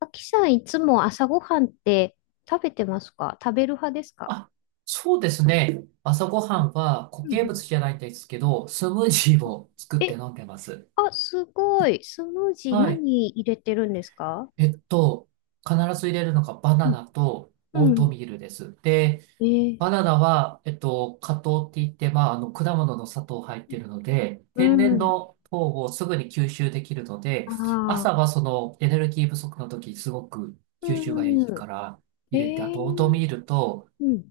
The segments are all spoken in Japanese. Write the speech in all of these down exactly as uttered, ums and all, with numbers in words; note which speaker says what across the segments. Speaker 1: あきさん、いつも朝ごはんって食べてますか？食べる派ですか？
Speaker 2: あ、そうですね。朝ごは
Speaker 1: うん。
Speaker 2: んは固
Speaker 1: う
Speaker 2: 形
Speaker 1: ん。う
Speaker 2: 物じゃないんですけど、スムージー
Speaker 1: ん
Speaker 2: を作って
Speaker 1: え、
Speaker 2: 飲んでます。
Speaker 1: あ、すごい。スムージー
Speaker 2: はい。
Speaker 1: 何入れてるんですか？
Speaker 2: えっと、必ず入れるのがバ
Speaker 1: う
Speaker 2: ナ
Speaker 1: ん。
Speaker 2: ナとオー
Speaker 1: う
Speaker 2: ト
Speaker 1: ん。
Speaker 2: ミールです。で、
Speaker 1: えー、
Speaker 2: バナナは、えっと、果糖って言って、まあ、あの、果物の砂糖入ってるので、
Speaker 1: う
Speaker 2: 天然
Speaker 1: ん。
Speaker 2: の糖をすぐに吸収できるので、
Speaker 1: あ
Speaker 2: 朝
Speaker 1: あ、
Speaker 2: はそのエネルギー不足の時、すごく
Speaker 1: う
Speaker 2: 吸収がいい
Speaker 1: ん。
Speaker 2: から
Speaker 1: え
Speaker 2: 入れて、あとオート
Speaker 1: ー、
Speaker 2: ミールと、
Speaker 1: うん。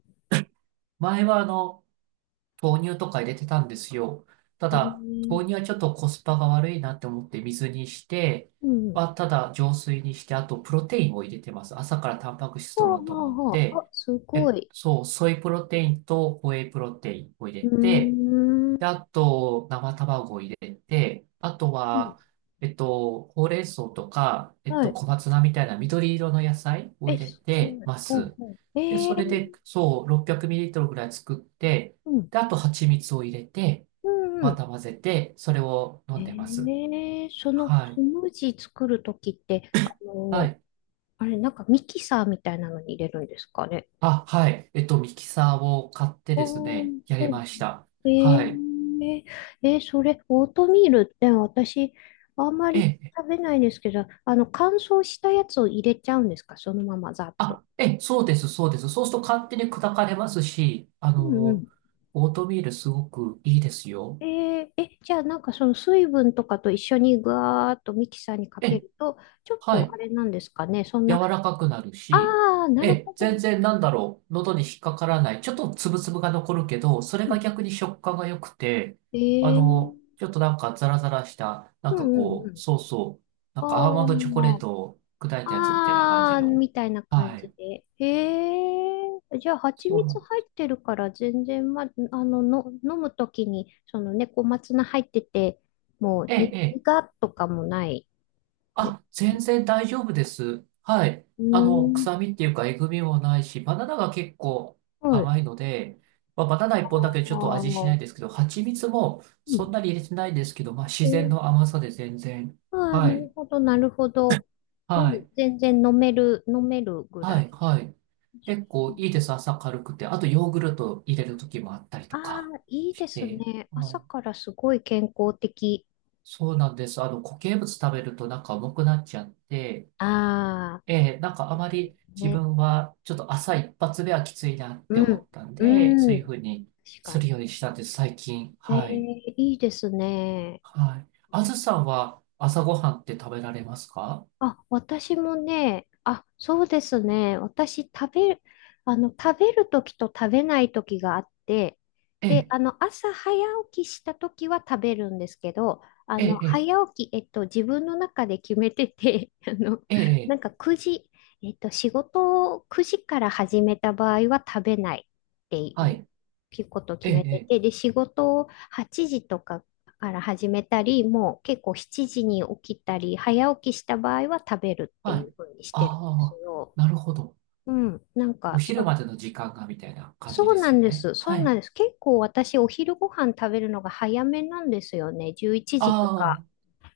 Speaker 2: 前はあの、豆乳とか入れてたんですよ。た
Speaker 1: え
Speaker 2: だ、
Speaker 1: ー、
Speaker 2: 豆乳はちょっとコスパが悪いなって思って水にして、
Speaker 1: うん。
Speaker 2: はただ浄水にして、あとプロテインを入れてます。朝からタンパク質
Speaker 1: はあ
Speaker 2: 取ろうと
Speaker 1: は
Speaker 2: 思っ
Speaker 1: あはあ。あ、
Speaker 2: て、
Speaker 1: すご
Speaker 2: え、
Speaker 1: い。
Speaker 2: そう、ソイプロテインとホエイプロテインを入
Speaker 1: う
Speaker 2: れて、
Speaker 1: ーん。
Speaker 2: で、あと、生卵を入れて、あとは、えっと、ほうれん草とか、えっ
Speaker 1: は
Speaker 2: と、
Speaker 1: い。
Speaker 2: 小松菜みたいな緑色の野菜を
Speaker 1: え、
Speaker 2: 入れ
Speaker 1: す
Speaker 2: て
Speaker 1: ごい。
Speaker 2: ま
Speaker 1: ほう
Speaker 2: す。
Speaker 1: ほう。え
Speaker 2: で、それで、
Speaker 1: ー、
Speaker 2: そう、ろっぴゃくミリリットル ぐらい作って、
Speaker 1: うん。
Speaker 2: で、あと、蜂蜜を入れて、
Speaker 1: うん。う
Speaker 2: ま
Speaker 1: ん。
Speaker 2: た混ぜて、それを飲んでま
Speaker 1: え
Speaker 2: す。
Speaker 1: え、その
Speaker 2: は
Speaker 1: ス
Speaker 2: い。
Speaker 1: ムージー作るときって、あ
Speaker 2: は
Speaker 1: の、
Speaker 2: い。
Speaker 1: あれ、なんかミキサーみたいなのに入れるんですかね？
Speaker 2: あ、はい。えっと、ミキサーを買ってです
Speaker 1: おあ、
Speaker 2: ね、やり
Speaker 1: そう。
Speaker 2: ました。
Speaker 1: え
Speaker 2: はい。
Speaker 1: ええーそれ、オートミールって私、あんま
Speaker 2: え
Speaker 1: り
Speaker 2: え、
Speaker 1: 食べないですけど、あの、乾燥したやつを入れちゃうんですか？そのままざっと。
Speaker 2: あ、ええ、そうです、そうです。そうすると勝手に砕かれますし、あ
Speaker 1: うん。う
Speaker 2: の、
Speaker 1: ん。
Speaker 2: オートミールすごくいいですよ。
Speaker 1: えーえ、じゃあなんかその水分とかと一緒にぐわーっとミキサーにか
Speaker 2: え
Speaker 1: け
Speaker 2: え、
Speaker 1: ると、ちょっ
Speaker 2: は
Speaker 1: とあ
Speaker 2: い。
Speaker 1: れなんですかね、そん
Speaker 2: 柔
Speaker 1: な、
Speaker 2: らかくなる
Speaker 1: あ
Speaker 2: し、
Speaker 1: あ、な
Speaker 2: え
Speaker 1: る
Speaker 2: え、
Speaker 1: ほ
Speaker 2: 全
Speaker 1: ど。
Speaker 2: 然なんだろう、喉に引っかからない。ちょっとつぶつぶが残るけど、それ
Speaker 1: う
Speaker 2: が
Speaker 1: ん。
Speaker 2: 逆に食感が良くて、
Speaker 1: え
Speaker 2: あ
Speaker 1: ー
Speaker 2: の、ちょっとなんかザラザラした、な
Speaker 1: う
Speaker 2: んか
Speaker 1: ん。うん。う
Speaker 2: こう、
Speaker 1: ん。
Speaker 2: そうそう、なんかアーモン
Speaker 1: お
Speaker 2: ドチョコレー
Speaker 1: ー。
Speaker 2: トを砕いたやつみたいな感じ
Speaker 1: あー、
Speaker 2: の。
Speaker 1: みたいな感
Speaker 2: は
Speaker 1: じ
Speaker 2: い。
Speaker 1: で。へえ。じゃあ、蜂
Speaker 2: そうな
Speaker 1: 蜜
Speaker 2: ん
Speaker 1: 入ってるから、全然、ま、あの、の、飲むときに、そのね、小松菜入ってて、もう、
Speaker 2: え
Speaker 1: に、
Speaker 2: え、え
Speaker 1: 苦っとかもない。で、
Speaker 2: あ、全然大丈夫です。はい。
Speaker 1: うー
Speaker 2: あの、臭
Speaker 1: ん。
Speaker 2: みっていうか、えぐみもないし、バナナが結構
Speaker 1: はい。
Speaker 2: 甘いので、まあ、バナナいっぽんだけ
Speaker 1: あ
Speaker 2: ちょっと味しな
Speaker 1: ー、
Speaker 2: いですけど、蜂蜜も
Speaker 1: う
Speaker 2: そん
Speaker 1: ん。
Speaker 2: なに入れてないですけど、まあ、自
Speaker 1: う
Speaker 2: 然
Speaker 1: ん、
Speaker 2: の甘さで全然。
Speaker 1: あー、
Speaker 2: は
Speaker 1: な
Speaker 2: い。
Speaker 1: るほど、なるほど。う
Speaker 2: は
Speaker 1: ん、
Speaker 2: い。
Speaker 1: 全然飲める、飲めるぐら
Speaker 2: はい。
Speaker 1: い。
Speaker 2: はい。結構いいです。朝軽くて。あと、ヨーグルト入れる時もあったり
Speaker 1: あ
Speaker 2: と
Speaker 1: あ、
Speaker 2: か
Speaker 1: いいで
Speaker 2: し
Speaker 1: す
Speaker 2: て。
Speaker 1: ね。
Speaker 2: は
Speaker 1: 朝
Speaker 2: い。
Speaker 1: からすごい健康的。
Speaker 2: そうなんです。あの、固形物食べるとなんか重くなっちゃって、
Speaker 1: ああ、
Speaker 2: ええ、なんかあまり自
Speaker 1: ね。
Speaker 2: 分はちょっと朝一発目はきついなって
Speaker 1: う
Speaker 2: 思
Speaker 1: ん。
Speaker 2: ったんで、そ
Speaker 1: う
Speaker 2: う
Speaker 1: ん。
Speaker 2: いうふうに
Speaker 1: 確か
Speaker 2: する
Speaker 1: に。
Speaker 2: ようにしたんです、最近。
Speaker 1: えー、
Speaker 2: はい。
Speaker 1: いいですね。
Speaker 2: はい。あずさんは朝ごはんって食べられますか？
Speaker 1: あ、私もね、あ、そうですね。私、食べる、あの、食べるときと食べないときがあって、
Speaker 2: え
Speaker 1: で、
Speaker 2: え、
Speaker 1: あの、朝早起きしたときは食べるんですけど、あ
Speaker 2: え
Speaker 1: の、
Speaker 2: え、
Speaker 1: 早起き、えっと、自分の中で決めてて、あの、
Speaker 2: ええ、え
Speaker 1: な
Speaker 2: え、
Speaker 1: んかくじ、えっと、仕事をくじから始めた場合は食べないって
Speaker 2: は
Speaker 1: い
Speaker 2: い。
Speaker 1: うことを
Speaker 2: え
Speaker 1: 決
Speaker 2: え、
Speaker 1: めて
Speaker 2: え
Speaker 1: て、
Speaker 2: え
Speaker 1: で、仕事をはちじとかから始めたり、もう結構しちじに起きたり、早起きした場合は食べるって
Speaker 2: は
Speaker 1: いう
Speaker 2: い。
Speaker 1: 風にしてるんです
Speaker 2: ああ、
Speaker 1: よ。
Speaker 2: なるほど。
Speaker 1: うん、なん
Speaker 2: お
Speaker 1: か
Speaker 2: 昼
Speaker 1: そ、
Speaker 2: までの時間がみたいな感じ
Speaker 1: そう
Speaker 2: で
Speaker 1: な
Speaker 2: すよ
Speaker 1: んで
Speaker 2: ね。
Speaker 1: す。そ
Speaker 2: は
Speaker 1: う
Speaker 2: い。
Speaker 1: なんです。結構私、お昼ご飯食べるのが早めなんですよね。じゅういちじと
Speaker 2: あ
Speaker 1: か。
Speaker 2: あ、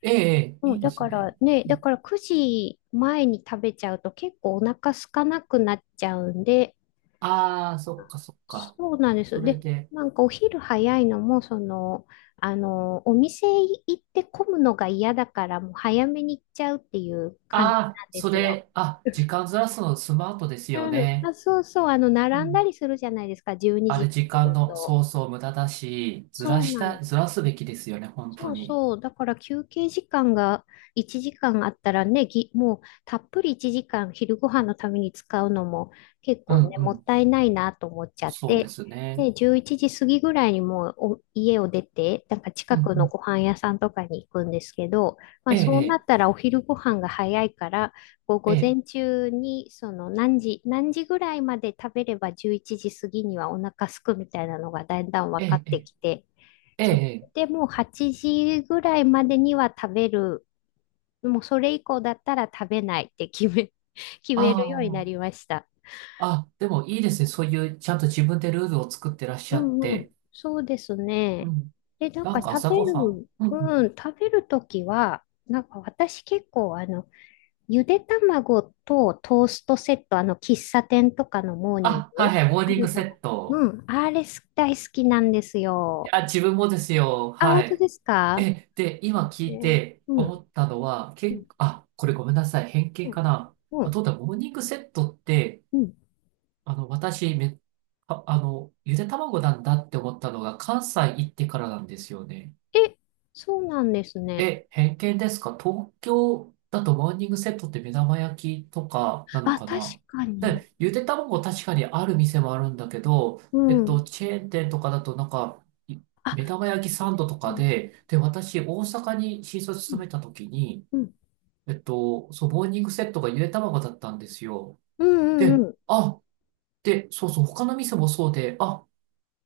Speaker 2: ええ、ええ
Speaker 1: う
Speaker 2: い
Speaker 1: ん、
Speaker 2: いで
Speaker 1: だ
Speaker 2: す
Speaker 1: か
Speaker 2: ね。
Speaker 1: らね、だからくじまえに食べちゃうと結構お腹空かなくなっちゃうんで、
Speaker 2: ああー、そっかそっか。
Speaker 1: そうなんで
Speaker 2: そ
Speaker 1: す。
Speaker 2: れ
Speaker 1: で、
Speaker 2: で、
Speaker 1: なんかお昼早いのも、その、あの、お店行って混むのが嫌だから、もう早めに行っちゃうっていう感じ
Speaker 2: あ
Speaker 1: な
Speaker 2: あ、
Speaker 1: んで
Speaker 2: そ
Speaker 1: すよ。
Speaker 2: れ、あ、時間ずらすのスマートですよ
Speaker 1: うん。
Speaker 2: ね。
Speaker 1: あ、そうそう、あの、
Speaker 2: う
Speaker 1: 並んだ
Speaker 2: ん。
Speaker 1: りするじゃないですか、12
Speaker 2: あ
Speaker 1: 時っ
Speaker 2: れ、
Speaker 1: て
Speaker 2: 時間
Speaker 1: 言
Speaker 2: の、
Speaker 1: と。
Speaker 2: そうそう、無駄だし、ず
Speaker 1: そ
Speaker 2: ら
Speaker 1: う
Speaker 2: し
Speaker 1: なの。
Speaker 2: た、ずらすべきですよね、本当
Speaker 1: そう
Speaker 2: に。
Speaker 1: そう。だから休憩時間がいちじかんあったらね、ぎ、もうたっぷりいちじかん昼ご飯のために使うのも結
Speaker 2: う
Speaker 1: 構
Speaker 2: ん
Speaker 1: ね、
Speaker 2: う
Speaker 1: もっ
Speaker 2: ん。
Speaker 1: たいないなと思っちゃっ
Speaker 2: そうで
Speaker 1: て、
Speaker 2: すね。
Speaker 1: で、じゅういちじ過ぎぐらいにもうお家を出て、なんか
Speaker 2: う
Speaker 1: 近
Speaker 2: ん
Speaker 1: く
Speaker 2: う
Speaker 1: の
Speaker 2: ん。
Speaker 1: ご飯屋さんとかに行くんですけど、まあ
Speaker 2: え
Speaker 1: そうなっ
Speaker 2: え、
Speaker 1: たらお昼ご飯が早いから、こう
Speaker 2: え
Speaker 1: 午
Speaker 2: え、
Speaker 1: 前中にその何時、何時ぐらいまで食べればじゅういちじ過ぎにはお腹空くみたいなのがだんだん
Speaker 2: え
Speaker 1: 分かっ
Speaker 2: え、
Speaker 1: て
Speaker 2: え
Speaker 1: きて、
Speaker 2: え、え
Speaker 1: そ
Speaker 2: え。
Speaker 1: でもはちじぐらいまでには食べる。もうそれ以降だったら食べないって決め、決めるようにな
Speaker 2: あ
Speaker 1: りました。
Speaker 2: あ、あ、でもいいですね。そういう、ちゃんと自分でルールを作ってらっし
Speaker 1: う
Speaker 2: ゃっ
Speaker 1: ん。うん。
Speaker 2: て。
Speaker 1: そうです
Speaker 2: う
Speaker 1: ね。
Speaker 2: ん。
Speaker 1: で、なん
Speaker 2: な
Speaker 1: か
Speaker 2: んか
Speaker 1: 食
Speaker 2: 朝
Speaker 1: べ
Speaker 2: ごはん。
Speaker 1: る、
Speaker 2: うんうん。
Speaker 1: うん、食べるときは、なんか私結構あの、ゆで卵とトーストセット、あの、喫茶店とかのモーニング
Speaker 2: あ、はいはい、モー
Speaker 1: あ
Speaker 2: ニン
Speaker 1: る
Speaker 2: グ
Speaker 1: じ
Speaker 2: セ
Speaker 1: ゃない。
Speaker 2: ッ
Speaker 1: う
Speaker 2: ト。
Speaker 1: ん、あれす大好きなんですよ。
Speaker 2: あ、自分もですよ。
Speaker 1: あ、
Speaker 2: は
Speaker 1: 本当
Speaker 2: い。
Speaker 1: ですか
Speaker 2: え、で、今聞
Speaker 1: ね？
Speaker 2: いて
Speaker 1: うん。
Speaker 2: 思ったのは、
Speaker 1: う
Speaker 2: 結
Speaker 1: ん。
Speaker 2: 構、あ、これごめんなさい。偏見か
Speaker 1: う
Speaker 2: な。あ、ど
Speaker 1: ん。
Speaker 2: うだ、モーニングセットって、
Speaker 1: うん。
Speaker 2: あの、私、め、あ、あの、ゆで卵なんだって思ったのが、関西行ってからなんですよね。
Speaker 1: え、そうなんですね。
Speaker 2: え、偏見ですか？東京だとモーニングセットって目玉焼きとかなの
Speaker 1: あ、
Speaker 2: か
Speaker 1: 確
Speaker 2: な？
Speaker 1: かに。
Speaker 2: で、ゆで卵確かにある店もあるんだけど、
Speaker 1: う
Speaker 2: えっ
Speaker 1: ん。
Speaker 2: と、チェーン店とかだとなんか、い目
Speaker 1: あ、
Speaker 2: 玉焼きサンドと
Speaker 1: う
Speaker 2: か
Speaker 1: ん、
Speaker 2: で、で、私、大阪に新卒
Speaker 1: う
Speaker 2: 勤めた時に、
Speaker 1: ん、
Speaker 2: えっと、そう、モーニングセットがゆで卵だったんですよ。
Speaker 1: うん、
Speaker 2: で、
Speaker 1: うん、
Speaker 2: あ、で、そうそう、他の店もそうで、あ、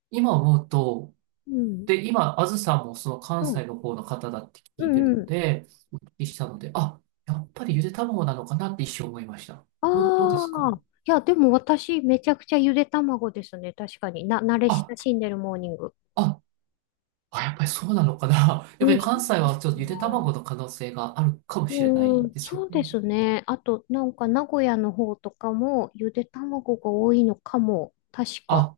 Speaker 2: 今思うと、
Speaker 1: うん、
Speaker 2: で、今、あずさんもその
Speaker 1: う
Speaker 2: 関
Speaker 1: ん、
Speaker 2: 西の方の方だって
Speaker 1: う
Speaker 2: 聞いて
Speaker 1: ん、
Speaker 2: る
Speaker 1: う
Speaker 2: の
Speaker 1: ん。
Speaker 2: で、お聞きしたので、あ、やっぱりゆで卵なのかなって一瞬思いました。ど、どうで
Speaker 1: あ
Speaker 2: すか
Speaker 1: あ、いや、でも私、めちゃくちゃゆで卵ですね。確かに。な、慣れ
Speaker 2: あ、
Speaker 1: 親しんでるモーニング。
Speaker 2: あ、あ、やっぱりそうなのかな。やっぱ
Speaker 1: う
Speaker 2: り
Speaker 1: ん、そ
Speaker 2: 関西
Speaker 1: うか
Speaker 2: はちょっとゆで
Speaker 1: な。
Speaker 2: 卵の可能性があるかもしれな
Speaker 1: う
Speaker 2: い
Speaker 1: ん、
Speaker 2: ですよ
Speaker 1: そうで
Speaker 2: ね。
Speaker 1: すね。あと、なんか、名古屋の方とかも、ゆで卵が多いのかも。確か。
Speaker 2: あ、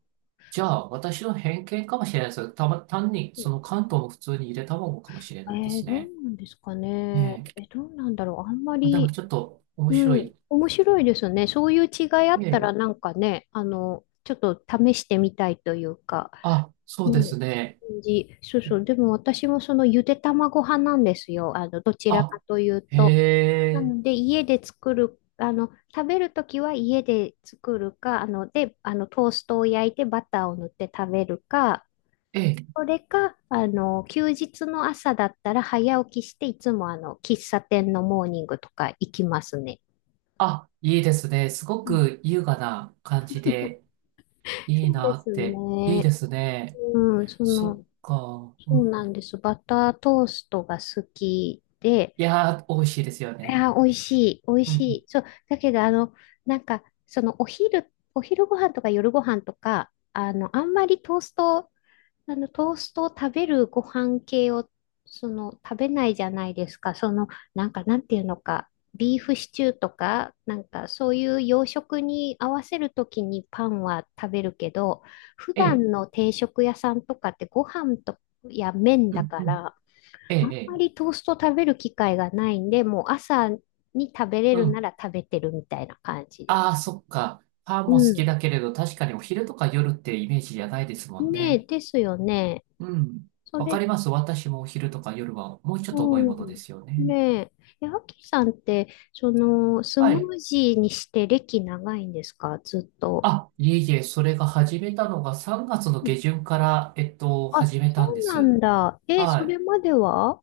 Speaker 2: じゃあ私の偏見かもしれないです。たま、単に
Speaker 1: え
Speaker 2: その関東も普通にゆで卵かもしれないで
Speaker 1: ー、
Speaker 2: す
Speaker 1: どう
Speaker 2: ね。
Speaker 1: なんですかね。
Speaker 2: ねえ。
Speaker 1: え、どうなんだろう。あんま
Speaker 2: あ、でも
Speaker 1: り、
Speaker 2: ちょっと面
Speaker 1: う
Speaker 2: 白
Speaker 1: ん、
Speaker 2: い。
Speaker 1: 面白いですね。そういう違いあっ
Speaker 2: え
Speaker 1: た
Speaker 2: え。
Speaker 1: らなんかね、あの、ちょっと試してみたいというか、
Speaker 2: あ、そうで
Speaker 1: ね、
Speaker 2: すね。
Speaker 1: 感じそうそう。でも私もそのゆで卵派なんですよ。あの、どちらか
Speaker 2: あ、
Speaker 1: という
Speaker 2: へ
Speaker 1: と。な
Speaker 2: え。
Speaker 1: ので、家で作る、あの、食べるときは家で作るか、あの、で、あの、トーストを焼いてバターを塗って食べるか、
Speaker 2: ええ
Speaker 1: それか、あの、休日の朝だったら早起きして、いつもあの、喫茶店のモーニングとか行きますね。
Speaker 2: あ、いいですね。すごく優雅な感じで、いい
Speaker 1: そうで
Speaker 2: な
Speaker 1: す
Speaker 2: って。いい
Speaker 1: ね。
Speaker 2: ですね。
Speaker 1: うん、そ
Speaker 2: そっ
Speaker 1: の、
Speaker 2: か。う
Speaker 1: そうなん
Speaker 2: ん、
Speaker 1: です。バタートーストが好きで、
Speaker 2: いやー、美味しいですよ
Speaker 1: い
Speaker 2: ね。
Speaker 1: や、美味しい、美味
Speaker 2: うん、う
Speaker 1: し
Speaker 2: ん。
Speaker 1: い。そう、だけど、あの、なんか、その、お昼、お昼ご飯とか夜ご飯とか、あの、あんまりトーストあの、トーストを食べるご飯系を、その、食べないじゃないですか。その、なんか、なんていうのか、ビーフシチューとか、なんか、そういう洋食に合わせるときにパンは食べるけど、普
Speaker 2: ええ、
Speaker 1: 段の定食屋さんとかってご飯とや麺
Speaker 2: う
Speaker 1: だ
Speaker 2: ん、
Speaker 1: か
Speaker 2: うん。
Speaker 1: ら、
Speaker 2: ええ、
Speaker 1: あ
Speaker 2: え
Speaker 1: んま
Speaker 2: え、
Speaker 1: りトースト食べる機会がないんで、もう朝に食べれ
Speaker 2: う
Speaker 1: るな
Speaker 2: ん。
Speaker 1: ら食べてるみたいな感じです。
Speaker 2: ああ、そっか。パン
Speaker 1: う
Speaker 2: も好
Speaker 1: ん。
Speaker 2: きだけれど、確かにお昼とか夜ってイメージじゃないですもん
Speaker 1: ねえ、
Speaker 2: ね。
Speaker 1: ですよね。
Speaker 2: うん。
Speaker 1: そ
Speaker 2: わか
Speaker 1: れ、
Speaker 2: ります。私もお昼とか夜はもうちょっと重い
Speaker 1: う
Speaker 2: もので
Speaker 1: ん。
Speaker 2: すよね。
Speaker 1: ねえ。え、アキさんって、その、ス
Speaker 2: は
Speaker 1: ム
Speaker 2: い。
Speaker 1: ージーにして歴長いんですか？ずっと。
Speaker 2: あ、いえいえ、それが始めたのがさんがつの
Speaker 1: うん。
Speaker 2: 下旬から、えっと、
Speaker 1: あ、
Speaker 2: 始め
Speaker 1: そ
Speaker 2: たんで
Speaker 1: うな
Speaker 2: す。
Speaker 1: んだ。え、
Speaker 2: は
Speaker 1: それ
Speaker 2: い。
Speaker 1: までは？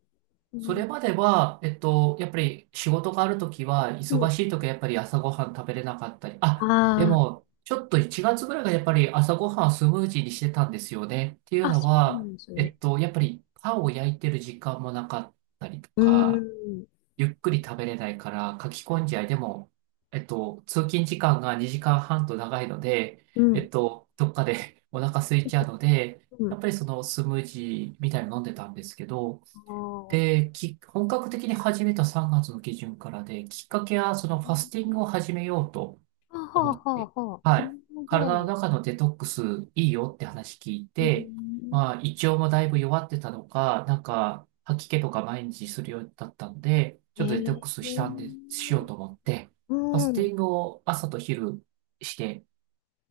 Speaker 1: う
Speaker 2: そ
Speaker 1: ん。
Speaker 2: れまでは、えっと、やっぱり仕事があるときは、
Speaker 1: う
Speaker 2: 忙
Speaker 1: ん。
Speaker 2: しいときはやっぱり朝ごはん食べれなかったり、
Speaker 1: あ
Speaker 2: あ、でも、ちょっといちがつぐらいがやっぱり朝ごはんスムージーにしてたんですよね。ってい
Speaker 1: あ、
Speaker 2: う
Speaker 1: あ、
Speaker 2: の
Speaker 1: そうな
Speaker 2: は、
Speaker 1: んです
Speaker 2: え
Speaker 1: ね。
Speaker 2: っと、やっぱりパンを焼いてる時間もなかったりと
Speaker 1: うー
Speaker 2: か、
Speaker 1: ん。
Speaker 2: ゆっくり食べれないから、書き込んじゃいでも、えっと、通勤時間がにじかんはんと長いので、
Speaker 1: う
Speaker 2: え
Speaker 1: ん。
Speaker 2: っと、どっかで お腹空いちゃうので、
Speaker 1: う
Speaker 2: や
Speaker 1: ん。
Speaker 2: っぱりそのスムージーみたいなの飲んでたんですけど、
Speaker 1: あー、
Speaker 2: で、き、本格的に始めたさんがつの下旬からで、きっかけはそのファスティングを始めようと
Speaker 1: あ。は
Speaker 2: 思
Speaker 1: あ、
Speaker 2: って、
Speaker 1: はあ、は
Speaker 2: は
Speaker 1: あ。な
Speaker 2: い。
Speaker 1: るほ
Speaker 2: 体の
Speaker 1: ど。
Speaker 2: 中のデトックスいいよって話聞い
Speaker 1: うー
Speaker 2: て、
Speaker 1: ん。
Speaker 2: まあ、胃腸もだいぶ弱ってたのか、なんか、吐き気とか毎日するようだったんで、ち
Speaker 1: え
Speaker 2: ょっとデトックスしたん
Speaker 1: ー、
Speaker 2: で、しようと思って、
Speaker 1: う
Speaker 2: ファスティ
Speaker 1: ん。
Speaker 2: ングを朝と昼して、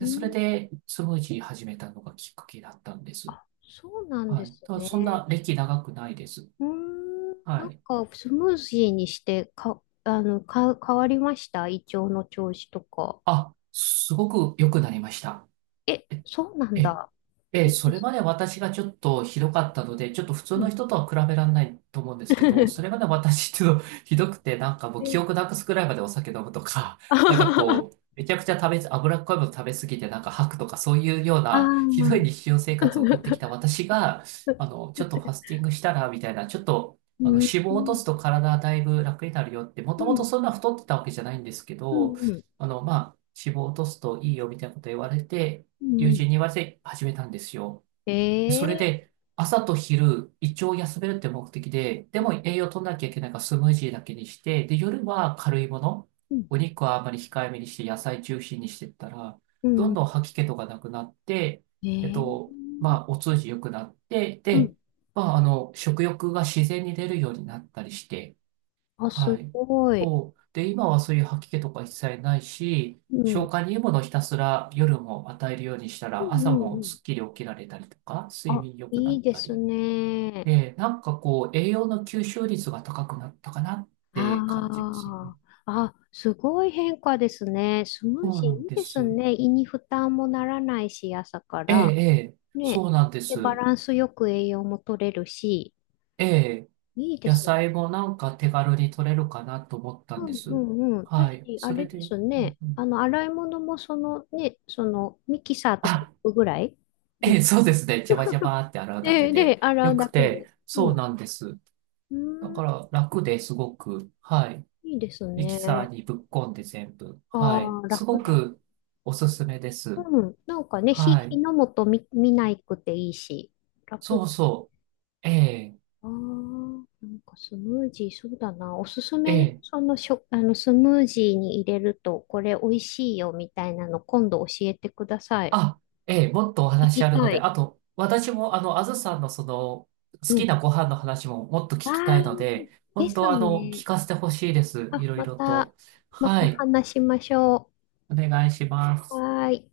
Speaker 1: う
Speaker 2: それ
Speaker 1: ん。
Speaker 2: でスムージー始めたのがきっかけだったんです。
Speaker 1: あ、そうなんで
Speaker 2: はい。
Speaker 1: す
Speaker 2: ただ
Speaker 1: ね。
Speaker 2: そんな歴長くないです。
Speaker 1: うーん、
Speaker 2: は
Speaker 1: なん
Speaker 2: い。
Speaker 1: かスムージーにしてか、あの、か、変わりました？胃腸の調子とか。
Speaker 2: あ、すごく良くなりました。
Speaker 1: え、
Speaker 2: え、
Speaker 1: そうなん
Speaker 2: え、
Speaker 1: だ。
Speaker 2: ええ、
Speaker 1: いい
Speaker 2: そ
Speaker 1: で
Speaker 2: れ
Speaker 1: す
Speaker 2: まで
Speaker 1: ね。
Speaker 2: 私がちょっとひどかったので、ちょっと普通
Speaker 1: う
Speaker 2: の
Speaker 1: ん。
Speaker 2: 人とは比べられないと思うんですけど、それまで 私っていうの ひどくて、なんかもう記
Speaker 1: え、
Speaker 2: 憶なくすくらいまでお酒飲むとか、
Speaker 1: あ
Speaker 2: なんか
Speaker 1: はは、
Speaker 2: こう、めちゃくちゃ食べ、脂っこいもの食べ過ぎてなんか吐くとか、そういうよう
Speaker 1: あ
Speaker 2: なひどい
Speaker 1: ー。
Speaker 2: 日常生活を送ってきた私が、あの、ちょっとファスティングしたら、みたいな、ちょっと、
Speaker 1: う
Speaker 2: あの、
Speaker 1: ん、
Speaker 2: 脂肪
Speaker 1: う
Speaker 2: を落と
Speaker 1: ん、
Speaker 2: すと体だいぶ楽になるよって、も
Speaker 1: う
Speaker 2: ともと
Speaker 1: ん、
Speaker 2: そんな太ってたわけじゃないんですけ
Speaker 1: う
Speaker 2: ど、
Speaker 1: ん、
Speaker 2: あの、まあ、脂肪を落とすといいよみたいなこと言われて、
Speaker 1: う
Speaker 2: 友人
Speaker 1: ん。
Speaker 2: に言われて始めたんですよ。
Speaker 1: え
Speaker 2: それ
Speaker 1: ー
Speaker 2: で、朝と昼、胃腸を休めるって目的で、でも栄養取らなきゃいけないからスムージーだけにして、で、夜は軽いもの、
Speaker 1: うん、
Speaker 2: お肉はあんまり控えめにして、野菜中心にしてったら、
Speaker 1: う
Speaker 2: どん
Speaker 1: ん、
Speaker 2: どん吐き気とかなくなって、
Speaker 1: え
Speaker 2: えっ
Speaker 1: えー
Speaker 2: と、まあ、お通じ良くなって、
Speaker 1: う
Speaker 2: で、
Speaker 1: ん。
Speaker 2: まあ、あの、食欲が自然に出るようになったりして、
Speaker 1: あ、す
Speaker 2: はい。
Speaker 1: ごい。
Speaker 2: そう。で、今はそういう吐き気とか一切ないし、
Speaker 1: うん、う
Speaker 2: 消
Speaker 1: ん、
Speaker 2: 化にいいものをひたすら夜も与えるようにした
Speaker 1: う
Speaker 2: ら、朝
Speaker 1: ん。う
Speaker 2: も
Speaker 1: ん、
Speaker 2: すっきり起きられたりとか、睡
Speaker 1: あ、
Speaker 2: 眠良くな
Speaker 1: いい
Speaker 2: っ
Speaker 1: で
Speaker 2: た
Speaker 1: す
Speaker 2: り。
Speaker 1: ね。
Speaker 2: で、なんかこう、栄養の吸収率が高くなったかなって感じますね。
Speaker 1: ああ、あ、すごい変化ですね。スム
Speaker 2: そ
Speaker 1: ー
Speaker 2: う
Speaker 1: ジー
Speaker 2: なん
Speaker 1: いい
Speaker 2: で
Speaker 1: で
Speaker 2: す。
Speaker 1: すね。胃に負担もならないし、朝か
Speaker 2: ええ、
Speaker 1: ら。
Speaker 2: ええ、
Speaker 1: ね。
Speaker 2: そうなんで
Speaker 1: で、バ
Speaker 2: す。
Speaker 1: ランスよく栄養も取れるし、
Speaker 2: ええ、
Speaker 1: いいで
Speaker 2: 野
Speaker 1: すね。
Speaker 2: 菜もなんか手軽に取れるかなと思ったん
Speaker 1: う
Speaker 2: で
Speaker 1: ん。う
Speaker 2: す。
Speaker 1: ん。うん。
Speaker 2: はい。
Speaker 1: 私、あ
Speaker 2: それ
Speaker 1: れ
Speaker 2: で、
Speaker 1: で
Speaker 2: う
Speaker 1: すね。
Speaker 2: んう
Speaker 1: あ
Speaker 2: ん
Speaker 1: の、洗い物もそのね、そのミキサーとコッ
Speaker 2: あ
Speaker 1: プぐらいで
Speaker 2: ええ、
Speaker 1: す。
Speaker 2: そうですね。ジャバジャバーって洗うだけ
Speaker 1: で、で、
Speaker 2: で
Speaker 1: 洗
Speaker 2: よ
Speaker 1: う
Speaker 2: く
Speaker 1: だけ
Speaker 2: て、
Speaker 1: で。う
Speaker 2: そ
Speaker 1: ん。
Speaker 2: う
Speaker 1: う
Speaker 2: なんです。
Speaker 1: ー
Speaker 2: だ
Speaker 1: ん、
Speaker 2: から楽ですごく、はい。
Speaker 1: いいです
Speaker 2: ミキサー
Speaker 1: ね。
Speaker 2: にぶっこんで全部、はい。
Speaker 1: ああ、
Speaker 2: す
Speaker 1: 楽
Speaker 2: ご
Speaker 1: だ。
Speaker 2: くおすすめです。
Speaker 1: うん。なんかね、火、
Speaker 2: は
Speaker 1: 火
Speaker 2: い。
Speaker 1: の元見、見ないくていいし、楽
Speaker 2: そ
Speaker 1: で
Speaker 2: う
Speaker 1: す。
Speaker 2: そう。ええ、
Speaker 1: ああ、なんかスムージー、そうだな。おすす
Speaker 2: え
Speaker 1: めの、
Speaker 2: え、
Speaker 1: そのしょ、あの、スムージーに入れると、これ美味しいよみたいなの、今度教えてください。
Speaker 2: あ、ええ、もっとお
Speaker 1: 行
Speaker 2: 話
Speaker 1: き
Speaker 2: あるの
Speaker 1: た
Speaker 2: で、
Speaker 1: い。
Speaker 2: あと、私もあの、あずさんのその、好
Speaker 1: う
Speaker 2: き
Speaker 1: ん。
Speaker 2: なご飯の話ももっと聞きた
Speaker 1: ああ、
Speaker 2: いので、
Speaker 1: で
Speaker 2: 本当
Speaker 1: す
Speaker 2: あの、聞
Speaker 1: ね。
Speaker 2: かせてほしいです。い
Speaker 1: あ、
Speaker 2: ろい
Speaker 1: ま
Speaker 2: ろ
Speaker 1: た、
Speaker 2: と。
Speaker 1: ま
Speaker 2: は
Speaker 1: た
Speaker 2: い。
Speaker 1: 話しましょ
Speaker 2: お願いしま
Speaker 1: う。
Speaker 2: す。
Speaker 1: はーい。